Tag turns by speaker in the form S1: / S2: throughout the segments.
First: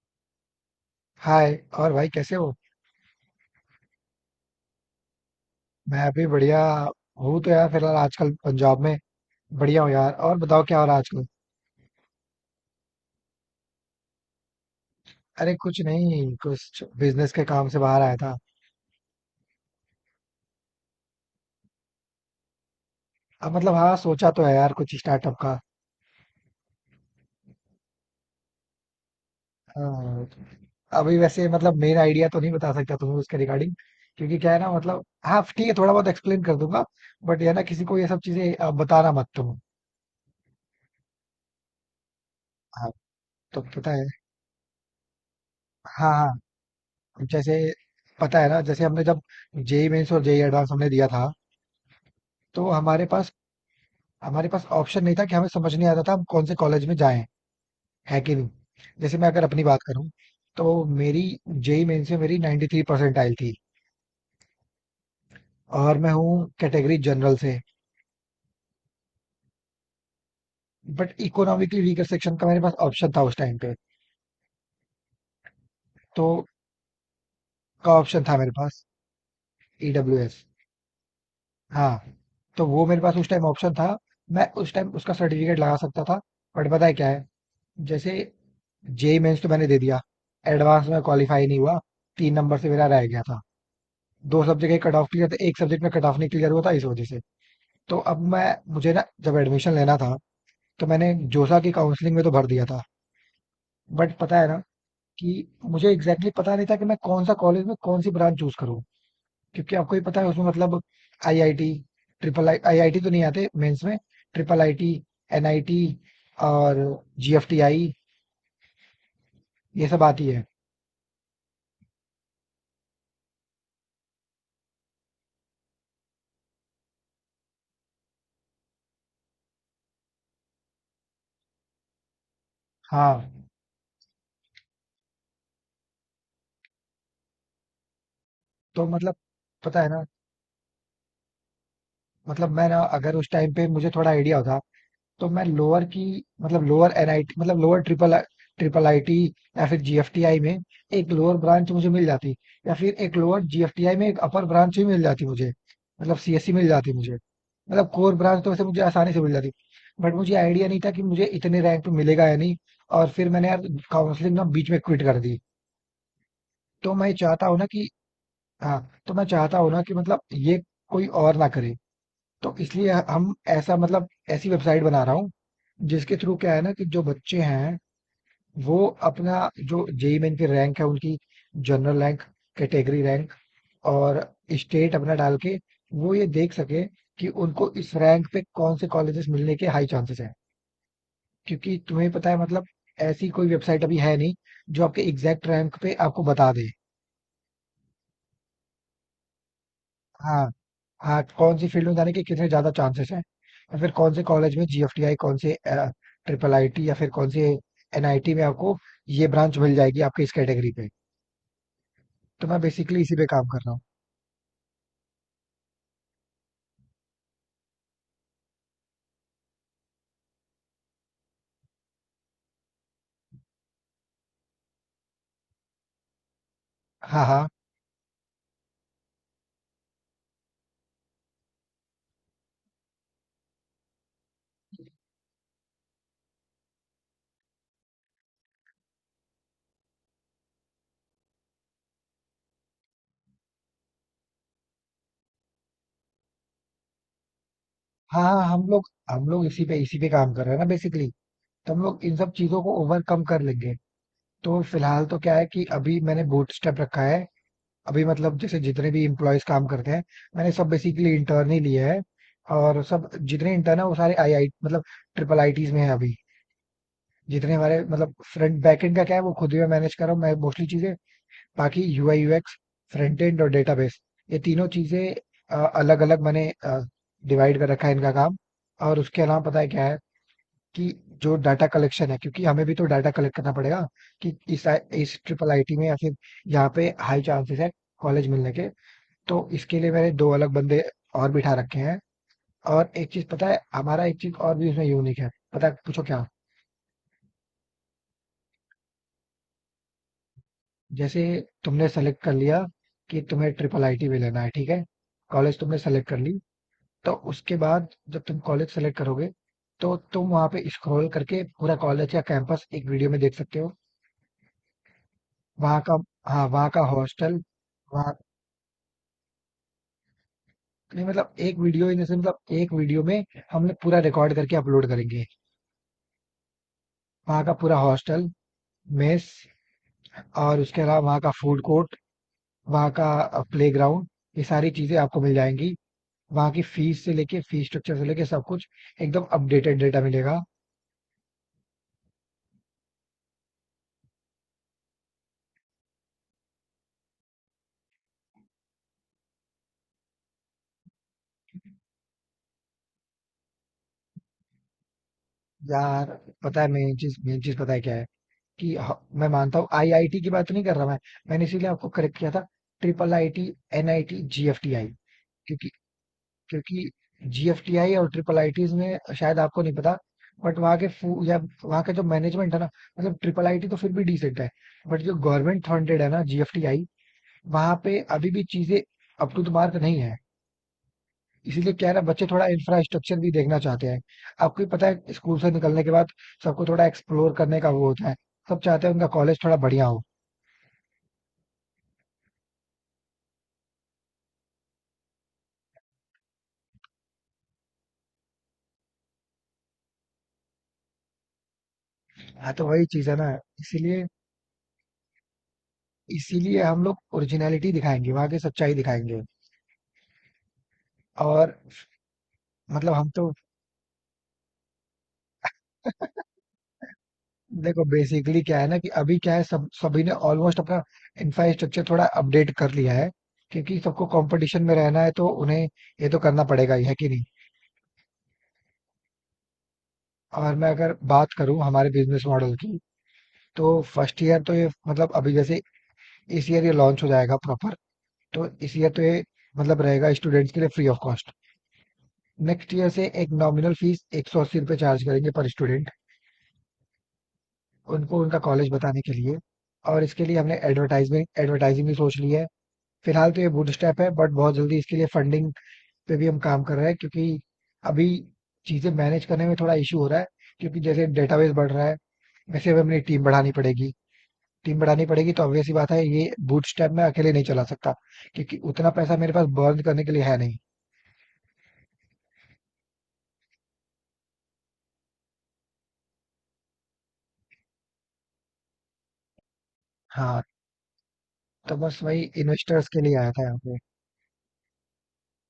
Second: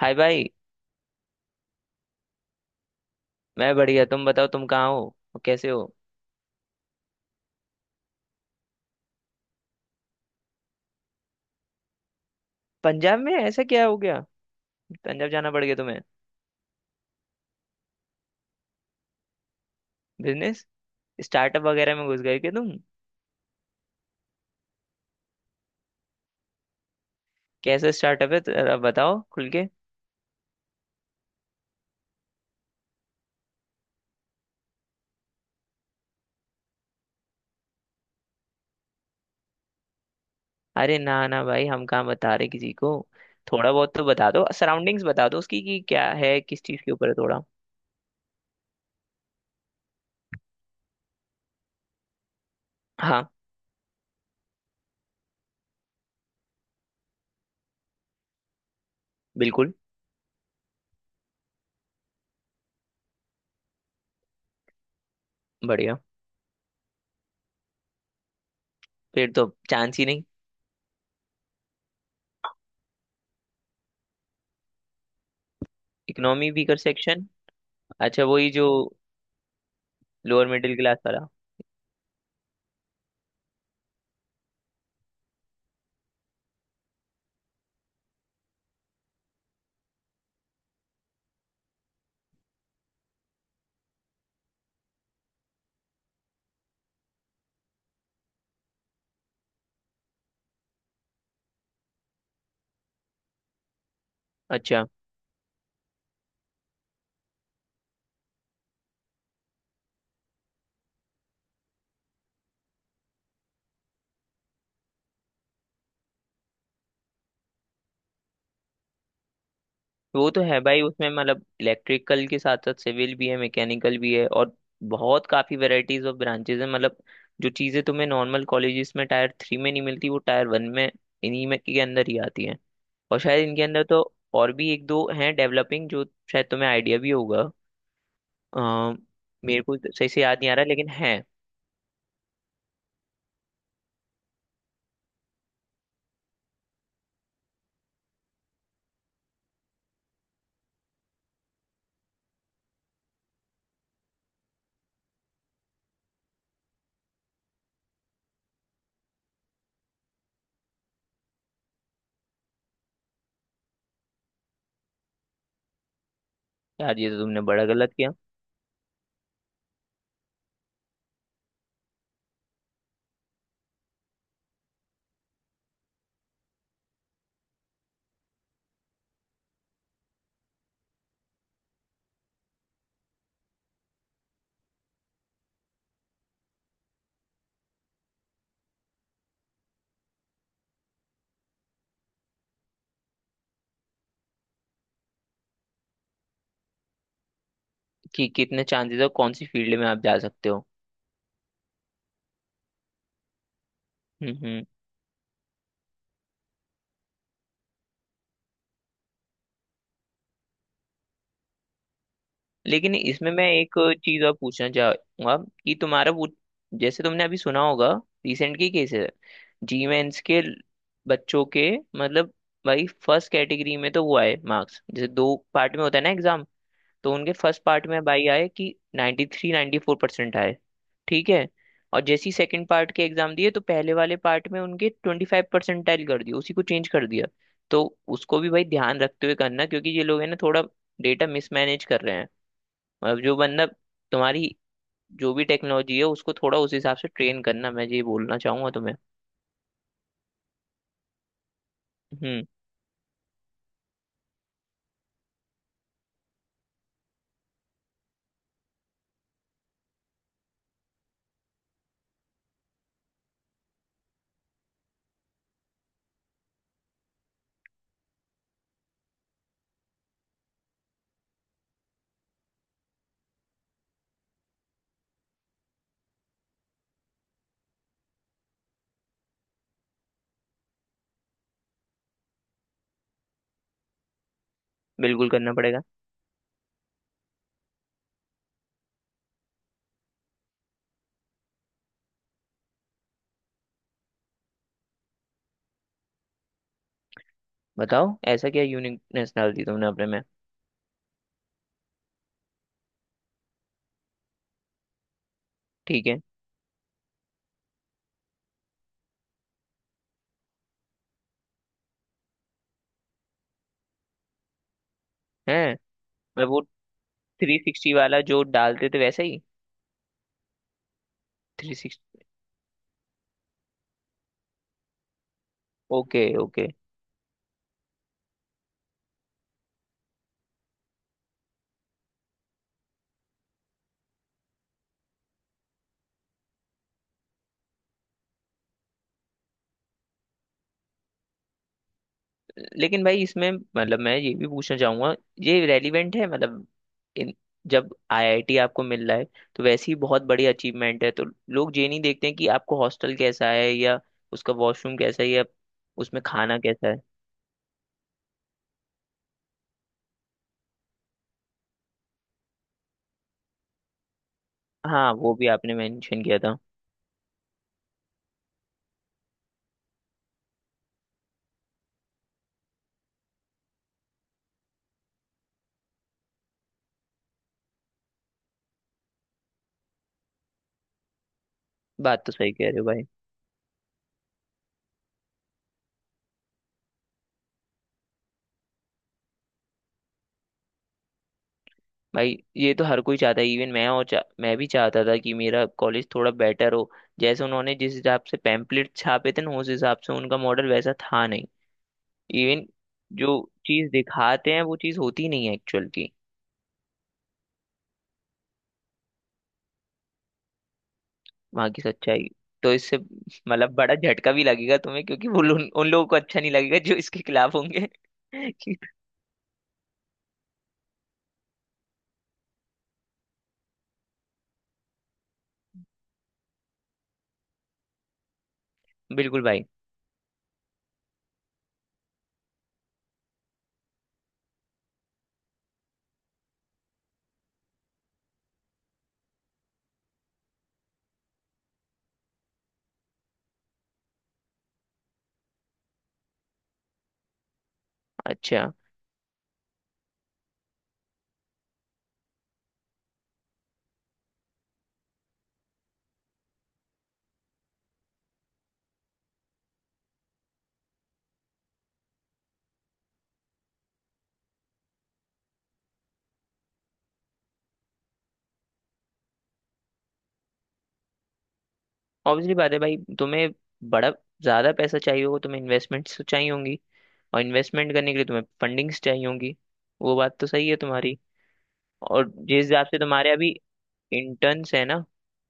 S1: हाय भाई।
S2: हाय। और भाई कैसे हो?
S1: मैं बढ़िया, तुम बताओ तुम कहाँ हो और कैसे हो।
S2: मैं अभी बढ़िया हूँ। तो यार फिलहाल आजकल पंजाब में। बढ़िया हूँ यार। और बताओ क्या हो रहा है आजकल?
S1: पंजाब में ऐसा क्या हो गया? पंजाब जाना
S2: अरे
S1: पड़ गया
S2: कुछ
S1: तुम्हें?
S2: नहीं, कुछ बिजनेस के काम से बाहर आया था।
S1: बिजनेस? स्टार्टअप वगैरह में घुस गए क्या तुम?
S2: अब मतलब हाँ, सोचा तो है यार कुछ स्टार्टअप का।
S1: कैसा स्टार्टअप है जरा बताओ खुल के।
S2: हाँ, अभी वैसे मतलब मेन आइडिया तो नहीं बता सकता तुम्हें उसके रिगार्डिंग। क्योंकि क्या है ना, मतलब हाँ ठीक है, थोड़ा बहुत एक्सप्लेन कर दूंगा। बट ये ना किसी को ये सब चीजें बताना मत तुम।
S1: अरे ना ना भाई, हम कहाँ बता रहे किसी
S2: हाँ।
S1: को।
S2: तो
S1: थोड़ा
S2: पता
S1: बहुत तो
S2: है।
S1: बता दो, सराउंडिंग्स बता दो उसकी कि क्या
S2: हाँ
S1: है,
S2: हाँ।
S1: किस चीज़ के ऊपर है थोड़ा।
S2: जैसे पता है ना, जैसे हमने जब जेई मेंस और जेई एडवांस हमने दिया था, तो हमारे
S1: हाँ।
S2: पास हमारे पास ऑप्शन नहीं था कि हमें समझ नहीं आता था हम कौन से कॉलेज में जाएं, है कि नहीं। जैसे मैं अगर अपनी
S1: बिल्कुल।
S2: बात करूं, तो मेरी जेई मेन से मेरी 93 परसेंटाइल थी। और
S1: बढ़िया।
S2: मैं हूँ कैटेगरी जनरल से।
S1: फिर तो चांस ही नहीं।
S2: बट इकोनॉमिकली वीकर सेक्शन का मेरे पास ऑप्शन था उस टाइम पे। तो
S1: इकोनॉमी वीकर सेक्शन?
S2: का ऑप्शन
S1: अच्छा,
S2: था मेरे
S1: वही जो
S2: पास। E W S.
S1: Lower middle class वाला।
S2: हाँ, तो वो मेरे पास उस टाइम ऑप्शन था। मैं उस टाइम उसका सर्टिफिकेट लगा सकता था। बट पता है क्या है, जैसे जेई मेन्स तो मैंने दे दिया, एडवांस में क्वालिफाई नहीं हुआ। 3 नंबर से मेरा रह गया था। दो सब्जेक्ट एक कट ऑफ क्लियर थे, एक सब्जेक्ट में कट ऑफ नहीं क्लियर हुआ था इस वजह से। तो अब मैं मुझे ना जब एडमिशन लेना था, तो मैंने जोसा की काउंसलिंग में तो भर दिया था। बट पता है ना
S1: अच्छा।
S2: कि मुझे एग्जैक्टली पता नहीं था कि मैं कौन सा कॉलेज में कौन सी ब्रांच चूज करूँ। क्योंकि आपको ही पता है उसमें मतलब आईआईटी, ट्रिपल आई आईआईटी तो नहीं आते मेंस में। ट्रिपल आईटी, एनआईटी और जीएफटीआई, ये सब आती
S1: वो तो
S2: है।
S1: है भाई, उसमें मतलब इलेक्ट्रिकल के साथ साथ सिविल भी है, मैकेनिकल भी है, और बहुत काफी वैरायटीज ऑफ ब्रांचेज है मतलब। जो चीजें तुम्हें नॉर्मल कॉलेजेस में टायर थ्री में नहीं मिलती वो टायर वन में, इन्हीं में के अंदर ही आती है। और
S2: हाँ।
S1: शायद इनके अंदर तो और भी एक दो हैं डेवलपिंग जो शायद तुम्हें आइडिया भी होगा। अ,
S2: तो मतलब
S1: मेरे को
S2: पता है
S1: तो
S2: ना,
S1: सही से याद नहीं आ रहा लेकिन है।
S2: मतलब मैं ना अगर उस टाइम पे मुझे थोड़ा आइडिया होता, तो मैं लोअर की मतलब लोअर एनआईटी मतलब लोअर ट्रिपल ट्रिपल आईटी या फिर जीएफटीआई में एक लोअर ब्रांच मुझे मिल जाती, या फिर एक लोअर जीएफटीआई में एक अपर ब्रांच भी मिल जाती मुझे, मतलब सीएससी मिल जाती मुझे। मतलब कोर ब्रांच तो वैसे मुझे आसानी से मिल जाती, बट मुझे आइडिया नहीं था कि मुझे इतने रैंक पे मिलेगा या नहीं। और फिर मैंने यार काउंसलिंग ना बीच में क्विट कर दी। तो
S1: यार ये
S2: मैं
S1: तो तुमने
S2: चाहता हूँ
S1: बड़ा
S2: ना कि
S1: गलत किया।
S2: हाँ, तो मैं चाहता हूँ ना कि मतलब ये कोई और ना करे। तो इसलिए हम ऐसा मतलब ऐसी वेबसाइट बना रहा हूँ, जिसके थ्रू क्या है ना कि जो बच्चे हैं, वो अपना जो जेई मेन की रैंक है उनकी, जनरल रैंक, कैटेगरी रैंक और स्टेट अपना डाल के, वो ये देख सके कि उनको इस रैंक पे कौन से कॉलेजेस मिलने के हाई चांसेस हैं। क्योंकि तुम्हें पता है मतलब ऐसी कोई वेबसाइट अभी है नहीं जो आपके एग्जैक्ट रैंक पे आपको बता दे।
S1: कि कितने चांसेस और कौन सी फील्ड में आप जा सकते
S2: हाँ।
S1: हो।
S2: हाँ, कौन सी फील्ड में जाने के कितने ज्यादा चांसेस हैं, या फिर कौन से
S1: हम्म
S2: कॉलेज में,
S1: हम्म।
S2: जीएफटीआई कौन से, ट्रिपल आईटी, या फिर कौन से एनआईटी में आपको ये ब्रांच मिल जाएगी आपके इस कैटेगरी पे। तो मैं
S1: लेकिन
S2: बेसिकली इसी पे
S1: इसमें मैं
S2: काम कर रहा
S1: एक
S2: हूँ।
S1: चीज और पूछना चाहूंगा कि तुम्हारा वो, जैसे तुमने अभी सुना होगा, रिसेंट की केस है, जी मेंस के बच्चों के, मतलब भाई फर्स्ट कैटेगरी में तो वो आए मार्क्स, जैसे दो पार्ट में होता है ना एग्जाम, तो
S2: हाँ
S1: उनके
S2: हाँ
S1: फर्स्ट पार्ट में भाई आए कि 93 394% आए। ठीक है। और जैसे ही सेकंड पार्ट के एग्जाम दिए तो पहले वाले पार्ट में उनके 25 परसेंटाइल कर दिया, उसी को चेंज कर दिया। तो उसको भी भाई ध्यान रखते हुए करना, क्योंकि ये लोग है ना थोड़ा डेटा मिसमैनेज कर रहे हैं। मतलब जो बंदा तुम्हारी, जो भी टेक्नोलॉजी है उसको थोड़ा उस हिसाब से ट्रेन करना, मैं ये
S2: हाँ
S1: बोलना
S2: हाँ, हम
S1: चाहूंगा
S2: लोग
S1: तुम्हें।
S2: हम लोग इसी पे काम कर रहे हैं ना बेसिकली। तो हम लोग इन सब
S1: हम्म।
S2: चीजों को ओवरकम कर लेंगे। तो फिलहाल तो क्या है कि अभी मैंने बूटस्ट्रैप रखा है। अभी मतलब जैसे जितने भी इम्प्लॉयज काम करते हैं, मैंने सब बेसिकली इंटर्न ही लिए हैं। और सब जितने इंटर्न है वो सारे आई आई मतलब ट्रिपल आईटीज में है अभी। जितने हमारे मतलब फ्रंट बैक एंड का क्या है, वो खुद ही मैं मैनेज कर रहा हूँ, मैं मोस्टली चीजें। बाकी यूआई यूएक्स, फ्रंट एंड और डेटाबेस, ये तीनों चीजें अलग अलग मैंने डिवाइड कर रखा है इनका काम। और उसके अलावा पता है क्या है, कि जो डाटा कलेक्शन है, क्योंकि हमें भी तो डाटा कलेक्ट करना पड़ेगा कि इस
S1: बिल्कुल
S2: ट्रिपल
S1: करना
S2: आईटी
S1: पड़ेगा।
S2: में या फिर यहाँ पे हाई चांसेस है कॉलेज मिलने के। तो इसके लिए मैंने दो अलग बंदे और बिठा रखे हैं। और एक चीज पता है, हमारा एक चीज और भी उसमें यूनिक है, पता है? पूछो क्या।
S1: बताओ ऐसा क्या यूनिकनेस डाल दी तुमने अपने में?
S2: जैसे तुमने सेलेक्ट कर लिया कि तुम्हें ट्रिपल आईटी में लेना है, ठीक है। कॉलेज तुमने
S1: ठीक
S2: सेलेक्ट कर
S1: है।
S2: ली। तो उसके बाद, जब तुम कॉलेज सेलेक्ट करोगे, तो तुम वहां पे स्क्रॉल करके पूरा कॉलेज का कैंपस एक वीडियो में देख सकते हो।
S1: हैं?
S2: वहां का।
S1: मैं
S2: हाँ,
S1: वो
S2: वहां का हॉस्टल,
S1: 360
S2: वहाँ।
S1: वाला जो डालते थे वैसा ही?
S2: नहीं मतलब एक
S1: थ्री
S2: वीडियो इन
S1: सिक्सटी?
S2: मतलब एक वीडियो में हम लोग पूरा रिकॉर्ड करके अपलोड करेंगे।
S1: Okay okay.
S2: वहाँ का पूरा हॉस्टल, मेस, और उसके अलावा वहाँ का फूड कोर्ट, वहाँ का प्ले ग्राउंड, ये सारी चीजें आपको मिल जाएंगी। वहाँ की फीस से लेके, फीस स्ट्रक्चर से लेके सब कुछ एकदम अपडेटेड डेटा मिलेगा।
S1: लेकिन भाई इसमें मतलब मैं ये भी पूछना चाहूंगा, ये रेलिवेंट है मतलब? इन, जब आईआईटी आपको मिल रहा है तो वैसे ही बहुत बड़ी अचीवमेंट है, तो लोग ये नहीं देखते हैं कि आपको हॉस्टल कैसा है, या उसका वॉशरूम कैसा है, या
S2: यार
S1: उसमें खाना
S2: पता है,
S1: कैसा
S2: मेन
S1: है।
S2: चीज, मेन चीज पता है क्या है, कि मैं मानता हूँ आईआईटी की बात तो नहीं कर रहा मैं। मैंने इसीलिए आपको करेक्ट किया था, ट्रिपल आईटी, एनआईटी, जीएफटीआई।
S1: हाँ, वो भी
S2: क्योंकि
S1: आपने मेंशन किया था।
S2: क्योंकि जीएफटीआई और ट्रिपल आईटीज में शायद आपको नहीं पता, बट वहाँ के फू या वहाँ का जो मैनेजमेंट है ना, मतलब ट्रिपल आईटी तो फिर भी डिसेंट है, बट जो गवर्नमेंट फंडेड है ना जीएफटीआई, वहाँ पे अभी भी चीजें अप टू द मार्क नहीं है। इसीलिए क्या है ना,
S1: बात
S2: बच्चे
S1: तो
S2: थोड़ा
S1: सही कह रहे हो भाई।
S2: इंफ्रास्ट्रक्चर भी देखना चाहते हैं। आपको भी पता है, स्कूल से निकलने के बाद सबको थोड़ा एक्सप्लोर करने का वो होता है। सब चाहते हैं उनका कॉलेज थोड़ा बढ़िया हो।
S1: भाई ये तो हर कोई चाहता है, इवन मैं और मैं भी चाहता था कि मेरा कॉलेज थोड़ा बेटर हो। जैसे उन्होंने जिस हिसाब से पैम्पलेट छापे थे ना, उस हिसाब से उनका मॉडल वैसा था नहीं।
S2: हाँ तो
S1: इवन
S2: वही चीज है ना,
S1: जो चीज
S2: इसीलिए
S1: दिखाते हैं वो चीज होती नहीं है एक्चुअल की।
S2: इसीलिए हम लोग ओरिजिनलिटी दिखाएंगे, वहां की सच्चाई दिखाएंगे। और
S1: वहां की सच्चाई। तो
S2: मतलब
S1: इससे
S2: हम तो
S1: मतलब बड़ा झटका भी लगेगा तुम्हें, क्योंकि वो उन लोगों को अच्छा नहीं लगेगा जो इसके खिलाफ
S2: देखो
S1: होंगे।
S2: बेसिकली क्या है ना, कि अभी क्या है, सब सभी ने ऑलमोस्ट अपना इंफ्रास्ट्रक्चर थोड़ा अपडेट कर लिया है। क्योंकि सबको कंपटीशन में रहना है, तो उन्हें ये तो करना पड़ेगा ही, है कि नहीं।
S1: बिल्कुल भाई।
S2: और मैं अगर बात करूं हमारे बिजनेस मॉडल की, तो फर्स्ट ईयर तो ये, मतलब अभी जैसे इस ईयर ये लॉन्च हो जाएगा प्रॉपर, तो इस ईयर तो ये मतलब रहेगा स्टूडेंट्स के लिए free of cost. Next year से एक नॉमिनल फीस, 180 रुपये चार्ज करेंगे पर स्टूडेंट, उनको उनका कॉलेज
S1: अच्छा।
S2: बताने के लिए। और इसके लिए हमने एडवर्टाइजमेंट एडवर्टाइजिंग भी सोच ली है। फिलहाल तो ये बूट स्टेप है, बट बहुत जल्दी इसके लिए फंडिंग पे भी हम काम कर रहे हैं, क्योंकि अभी चीजें मैनेज करने में थोड़ा इशू हो रहा है, क्योंकि जैसे डेटाबेस बढ़ रहा है, वैसे भी अपनी टीम बढ़ानी पड़ेगी। टीम बढ़ानी पड़ेगी तो ऑब्वियस सी बात है, ये बूटस्ट्रैप मैं अकेले नहीं चला सकता, क्योंकि उतना पैसा मेरे पास बर्न करने के लिए है नहीं।
S1: ऑब्वियसली बात है भाई, तुम्हें बड़ा ज्यादा पैसा चाहिए होगा, तुम्हें इन्वेस्टमेंट्स तो चाहिए होंगी, और इन्वेस्टमेंट करने के लिए तुम्हें फंडिंग्स चाहिए होंगी। वो बात
S2: हाँ,
S1: तो सही है तुम्हारी।
S2: तो बस वही
S1: और जिस हिसाब
S2: इन्वेस्टर्स
S1: से
S2: के लिए
S1: तुम्हारे
S2: आया था
S1: अभी
S2: यहाँ पे।
S1: इंटर्न्स है ना,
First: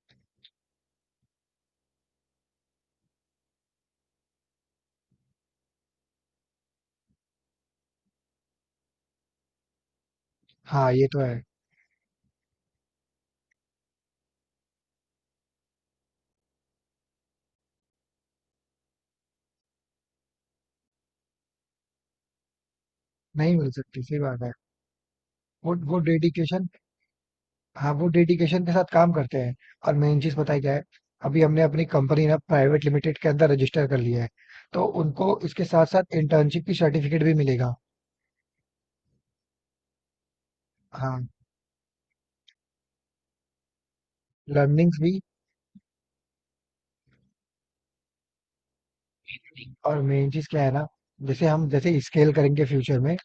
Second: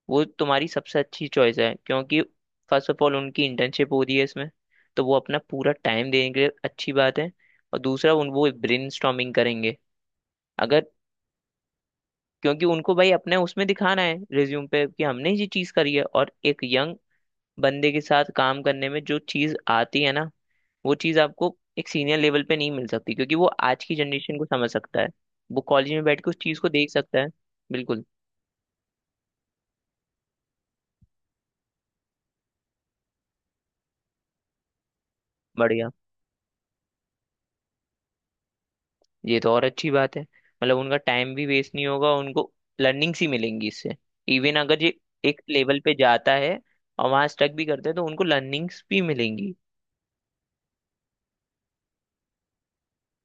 S1: वो तुम्हारी सबसे अच्छी चॉइस है, क्योंकि फर्स्ट ऑफ ऑल उनकी इंटर्नशिप हो रही है इसमें, तो वो अपना पूरा टाइम देंगे, अच्छी बात है। और दूसरा उन, वो ब्रेनस्टॉर्मिंग करेंगे अगर,
S2: हाँ ये तो है।
S1: क्योंकि उनको भाई अपने उसमें दिखाना है रिज्यूम पे कि हमने ये चीज़ करी है। और एक यंग बंदे के साथ काम करने में जो चीज़ आती है ना, वो चीज़ आपको एक सीनियर लेवल पे नहीं मिल सकती, क्योंकि वो
S2: नहीं मिल
S1: आज की
S2: सकती, सही
S1: जनरेशन
S2: बात
S1: को
S2: है।
S1: समझ सकता है, वो
S2: वो
S1: कॉलेज
S2: वो
S1: में बैठ के उस चीज़
S2: डेडिकेशन।
S1: को देख सकता है।
S2: हाँ,
S1: बिल्कुल।
S2: वो डेडिकेशन के साथ काम करते हैं। और मेन चीज पता है क्या है, अभी हमने अपनी कंपनी ना प्राइवेट लिमिटेड के अंदर रजिस्टर कर लिया है। तो उनको इसके साथ
S1: बढ़िया।
S2: साथ इंटर्नशिप की सर्टिफिकेट भी मिलेगा।
S1: ये तो और अच्छी बात है, मतलब उनका
S2: हाँ।
S1: टाइम भी वेस्ट नहीं होगा, उनको लर्निंग्स ही मिलेंगी इससे। इवन अगर ये
S2: लर्निंग्स भी।
S1: एक लेवल पे जाता है और वहां स्टक भी करते हैं तो उनको लर्निंग्स भी मिलेंगी।
S2: और मेन चीज क्या है ना, जैसे स्केल करेंगे फ्यूचर में,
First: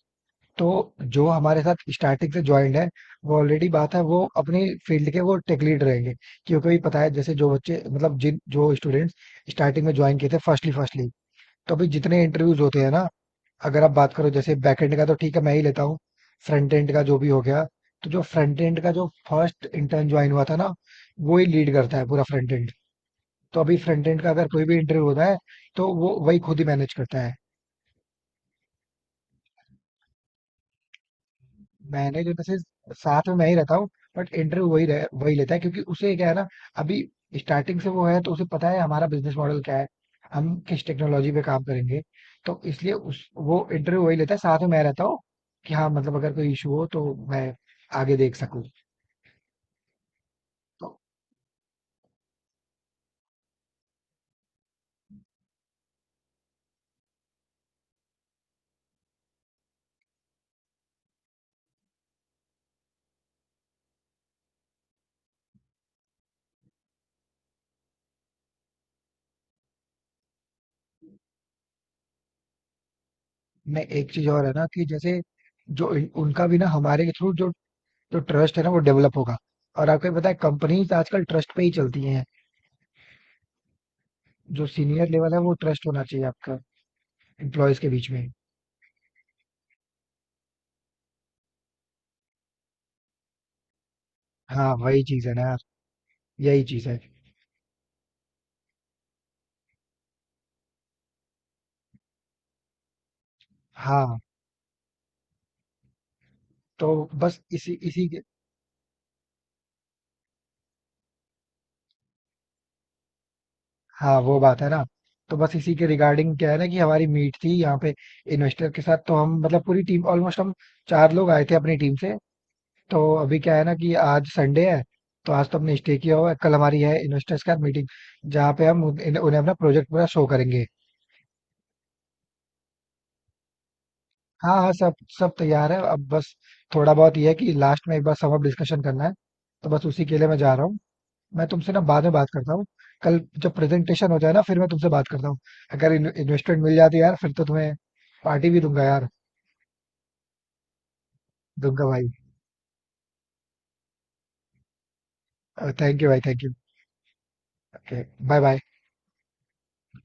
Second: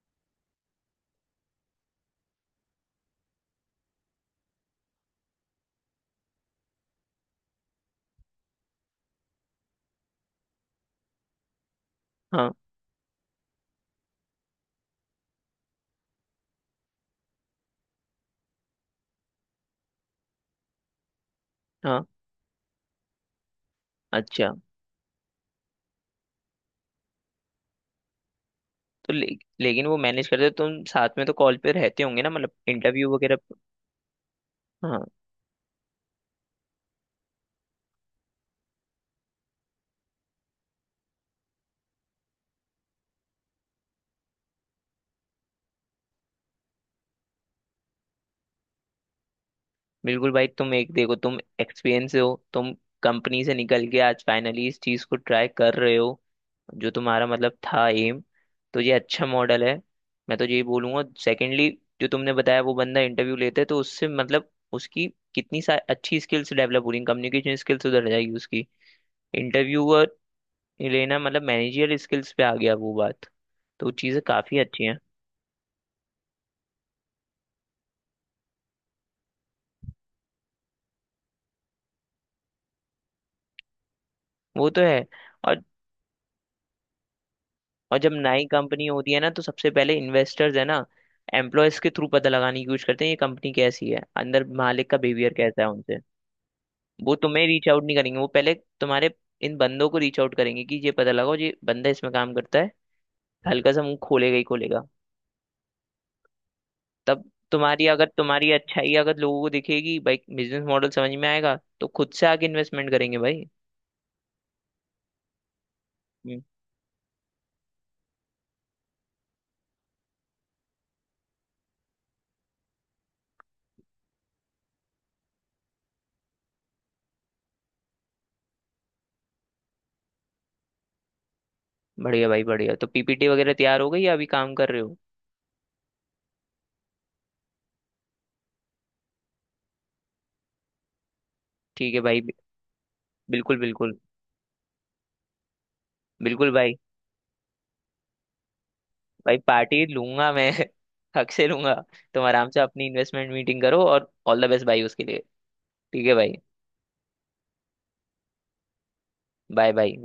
S2: तो जो हमारे साथ स्टार्टिंग से ज्वाइंड है, वो ऑलरेडी बात है, वो अपनी फील्ड के वो टेक लीड रहेंगे। क्योंकि अभी पता है, जैसे जो बच्चे मतलब जिन जो स्टूडेंट्स स्टार्टिंग में ज्वाइन किए थे फर्स्टली फर्स्टली, तो अभी जितने
S1: हाँ
S2: इंटरव्यूज होते हैं ना, अगर आप बात करो जैसे बैकएंड का, तो ठीक है मैं ही लेता हूँ। फ्रंट एंड का जो भी हो गया, तो जो फ्रंट एंड का जो फर्स्ट इंटर्न ज्वाइन हुआ था ना, वो ही लीड करता है
S1: हाँ।
S2: पूरा फ्रंट एंड। तो अभी फ्रंट एंड का अगर
S1: अच्छा।
S2: कोई भी इंटरव्यू होता है, तो वो वही खुद ही मैनेज करता है।
S1: तो लेकिन वो मैनेज करते तुम साथ में तो कॉल पे रहते होंगे
S2: मैनेज
S1: ना,
S2: इन द
S1: मतलब
S2: सेंस,
S1: इंटरव्यू
S2: साथ में
S1: वगैरह।
S2: मैं ही रहता हूँ, बट इंटरव्यू वही
S1: हाँ।
S2: वही लेता है, क्योंकि उसे क्या है ना, अभी स्टार्टिंग से वो है तो उसे पता है हमारा बिजनेस मॉडल क्या है, हम किस टेक्नोलॉजी पे काम करेंगे। तो इसलिए उस वो इंटरव्यू वही लेता है, साथ में मैं रहता हूँ, कि हाँ मतलब अगर कोई इशू हो तो मैं आगे देख सकूँ।
S1: बिल्कुल भाई। तुम
S2: तो
S1: एक देखो, तुम एक्सपीरियंस हो, तुम कंपनी से निकल के आज फाइनली इस चीज को ट्राई कर रहे हो जो तुम्हारा मतलब था एम। तो ये अच्छा मॉडल है, मैं तो यही बोलूंगा। सेकेंडली, जो तुमने बताया वो बंदा इंटरव्यू लेते, तो उससे मतलब उसकी कितनी सा अच्छी स्किल्स डेवलप हो रही, कम्युनिकेशन स्किल्स उधर जाएगी उसकी, इंटरव्यूअर लेना मतलब मैनेजर स्किल्स पे आ गया वो बात।
S2: मैं
S1: तो
S2: एक
S1: चीज़ें
S2: चीज और है
S1: काफ़ी
S2: ना
S1: अच्छी
S2: कि
S1: हैं।
S2: जैसे जो उनका भी ना हमारे के थ्रू जो, जो ट्रस्ट है ना वो डेवलप होगा। और आपको ये पता है कंपनीज आजकल ट्रस्ट पे ही चलती हैं। जो
S1: वो तो है।
S2: सीनियर लेवल है वो
S1: और
S2: ट्रस्ट होना चाहिए आपका, एम्प्लॉयज के
S1: और
S2: बीच
S1: जब
S2: में।
S1: नई कंपनी होती है ना तो सबसे पहले इन्वेस्टर्स है ना, एम्प्लॉयज के थ्रू पता लगाने की कोशिश करते हैं ये कंपनी कैसी है, अंदर
S2: हाँ,
S1: मालिक का
S2: वही चीज़ है
S1: बिहेवियर
S2: ना यार,
S1: कैसा है।
S2: यही चीज़ है।
S1: वो तुम्हें रीच आउट नहीं करेंगे, वो पहले तुम्हारे इन बंदों को रीच आउट करेंगे कि ये पता लगाओ ये बंदा इसमें काम करता है। हल्का सा मुंह
S2: हाँ,
S1: खोलेगा ही खोलेगा।
S2: तो
S1: तब
S2: बस इसी
S1: तुम्हारी
S2: इसी
S1: अगर
S2: के।
S1: तुम्हारी अच्छाई अगर लोगों को दिखेगी, भाई बिजनेस मॉडल समझ में आएगा, तो खुद से आके इन्वेस्टमेंट करेंगे भाई।
S2: हाँ, वो बात है ना। तो बस इसी के रिगार्डिंग
S1: हम्म,
S2: क्या है ना कि हमारी मीट थी यहाँ पे, इन्वेस्टर के साथ। तो हम मतलब पूरी टीम ऑलमोस्ट, हम चार लोग आए थे अपनी टीम से। तो अभी क्या है ना कि आज संडे है, तो आज तो हमने स्टे किया हुआ है। कल हमारी है इन्वेस्टर्स के साथ मीटिंग, जहाँ पे हम उन्हें अपना प्रोजेक्ट पूरा शो करेंगे।
S1: बढ़िया भाई बढ़िया। तो पीपीटी वगैरह तैयार हो गई या अभी काम
S2: हाँ, हाँ,
S1: कर रहे
S2: सब
S1: हो?
S2: सब तैयार है। अब बस थोड़ा बहुत ये है कि लास्ट में एक बार समअप डिस्कशन करना है। तो बस उसी के लिए मैं जा रहा हूँ। मैं तुमसे ना
S1: ठीक है
S2: बाद में
S1: भाई।
S2: बात करता हूँ, कल जब
S1: बिल्कुल बिल्कुल।
S2: प्रेजेंटेशन हो जाए ना फिर मैं तुमसे बात करता हूँ। अगर
S1: बिल्कुल
S2: इन्वेस्टमेंट मिल
S1: भाई।
S2: जाती है यार, फिर तो तुम्हें पार्टी भी दूंगा यार।
S1: भाई पार्टी लूंगा मैं, हक से लूंगा।
S2: दूंगा भाई।
S1: तुम आराम से अपनी इन्वेस्टमेंट मीटिंग करो, और ऑल द बेस्ट भाई उसके लिए।
S2: थैंक
S1: ठीक
S2: यू
S1: है
S2: भाई,
S1: भाई।
S2: Thank you. Okay. Bye bye.
S1: Bye bye.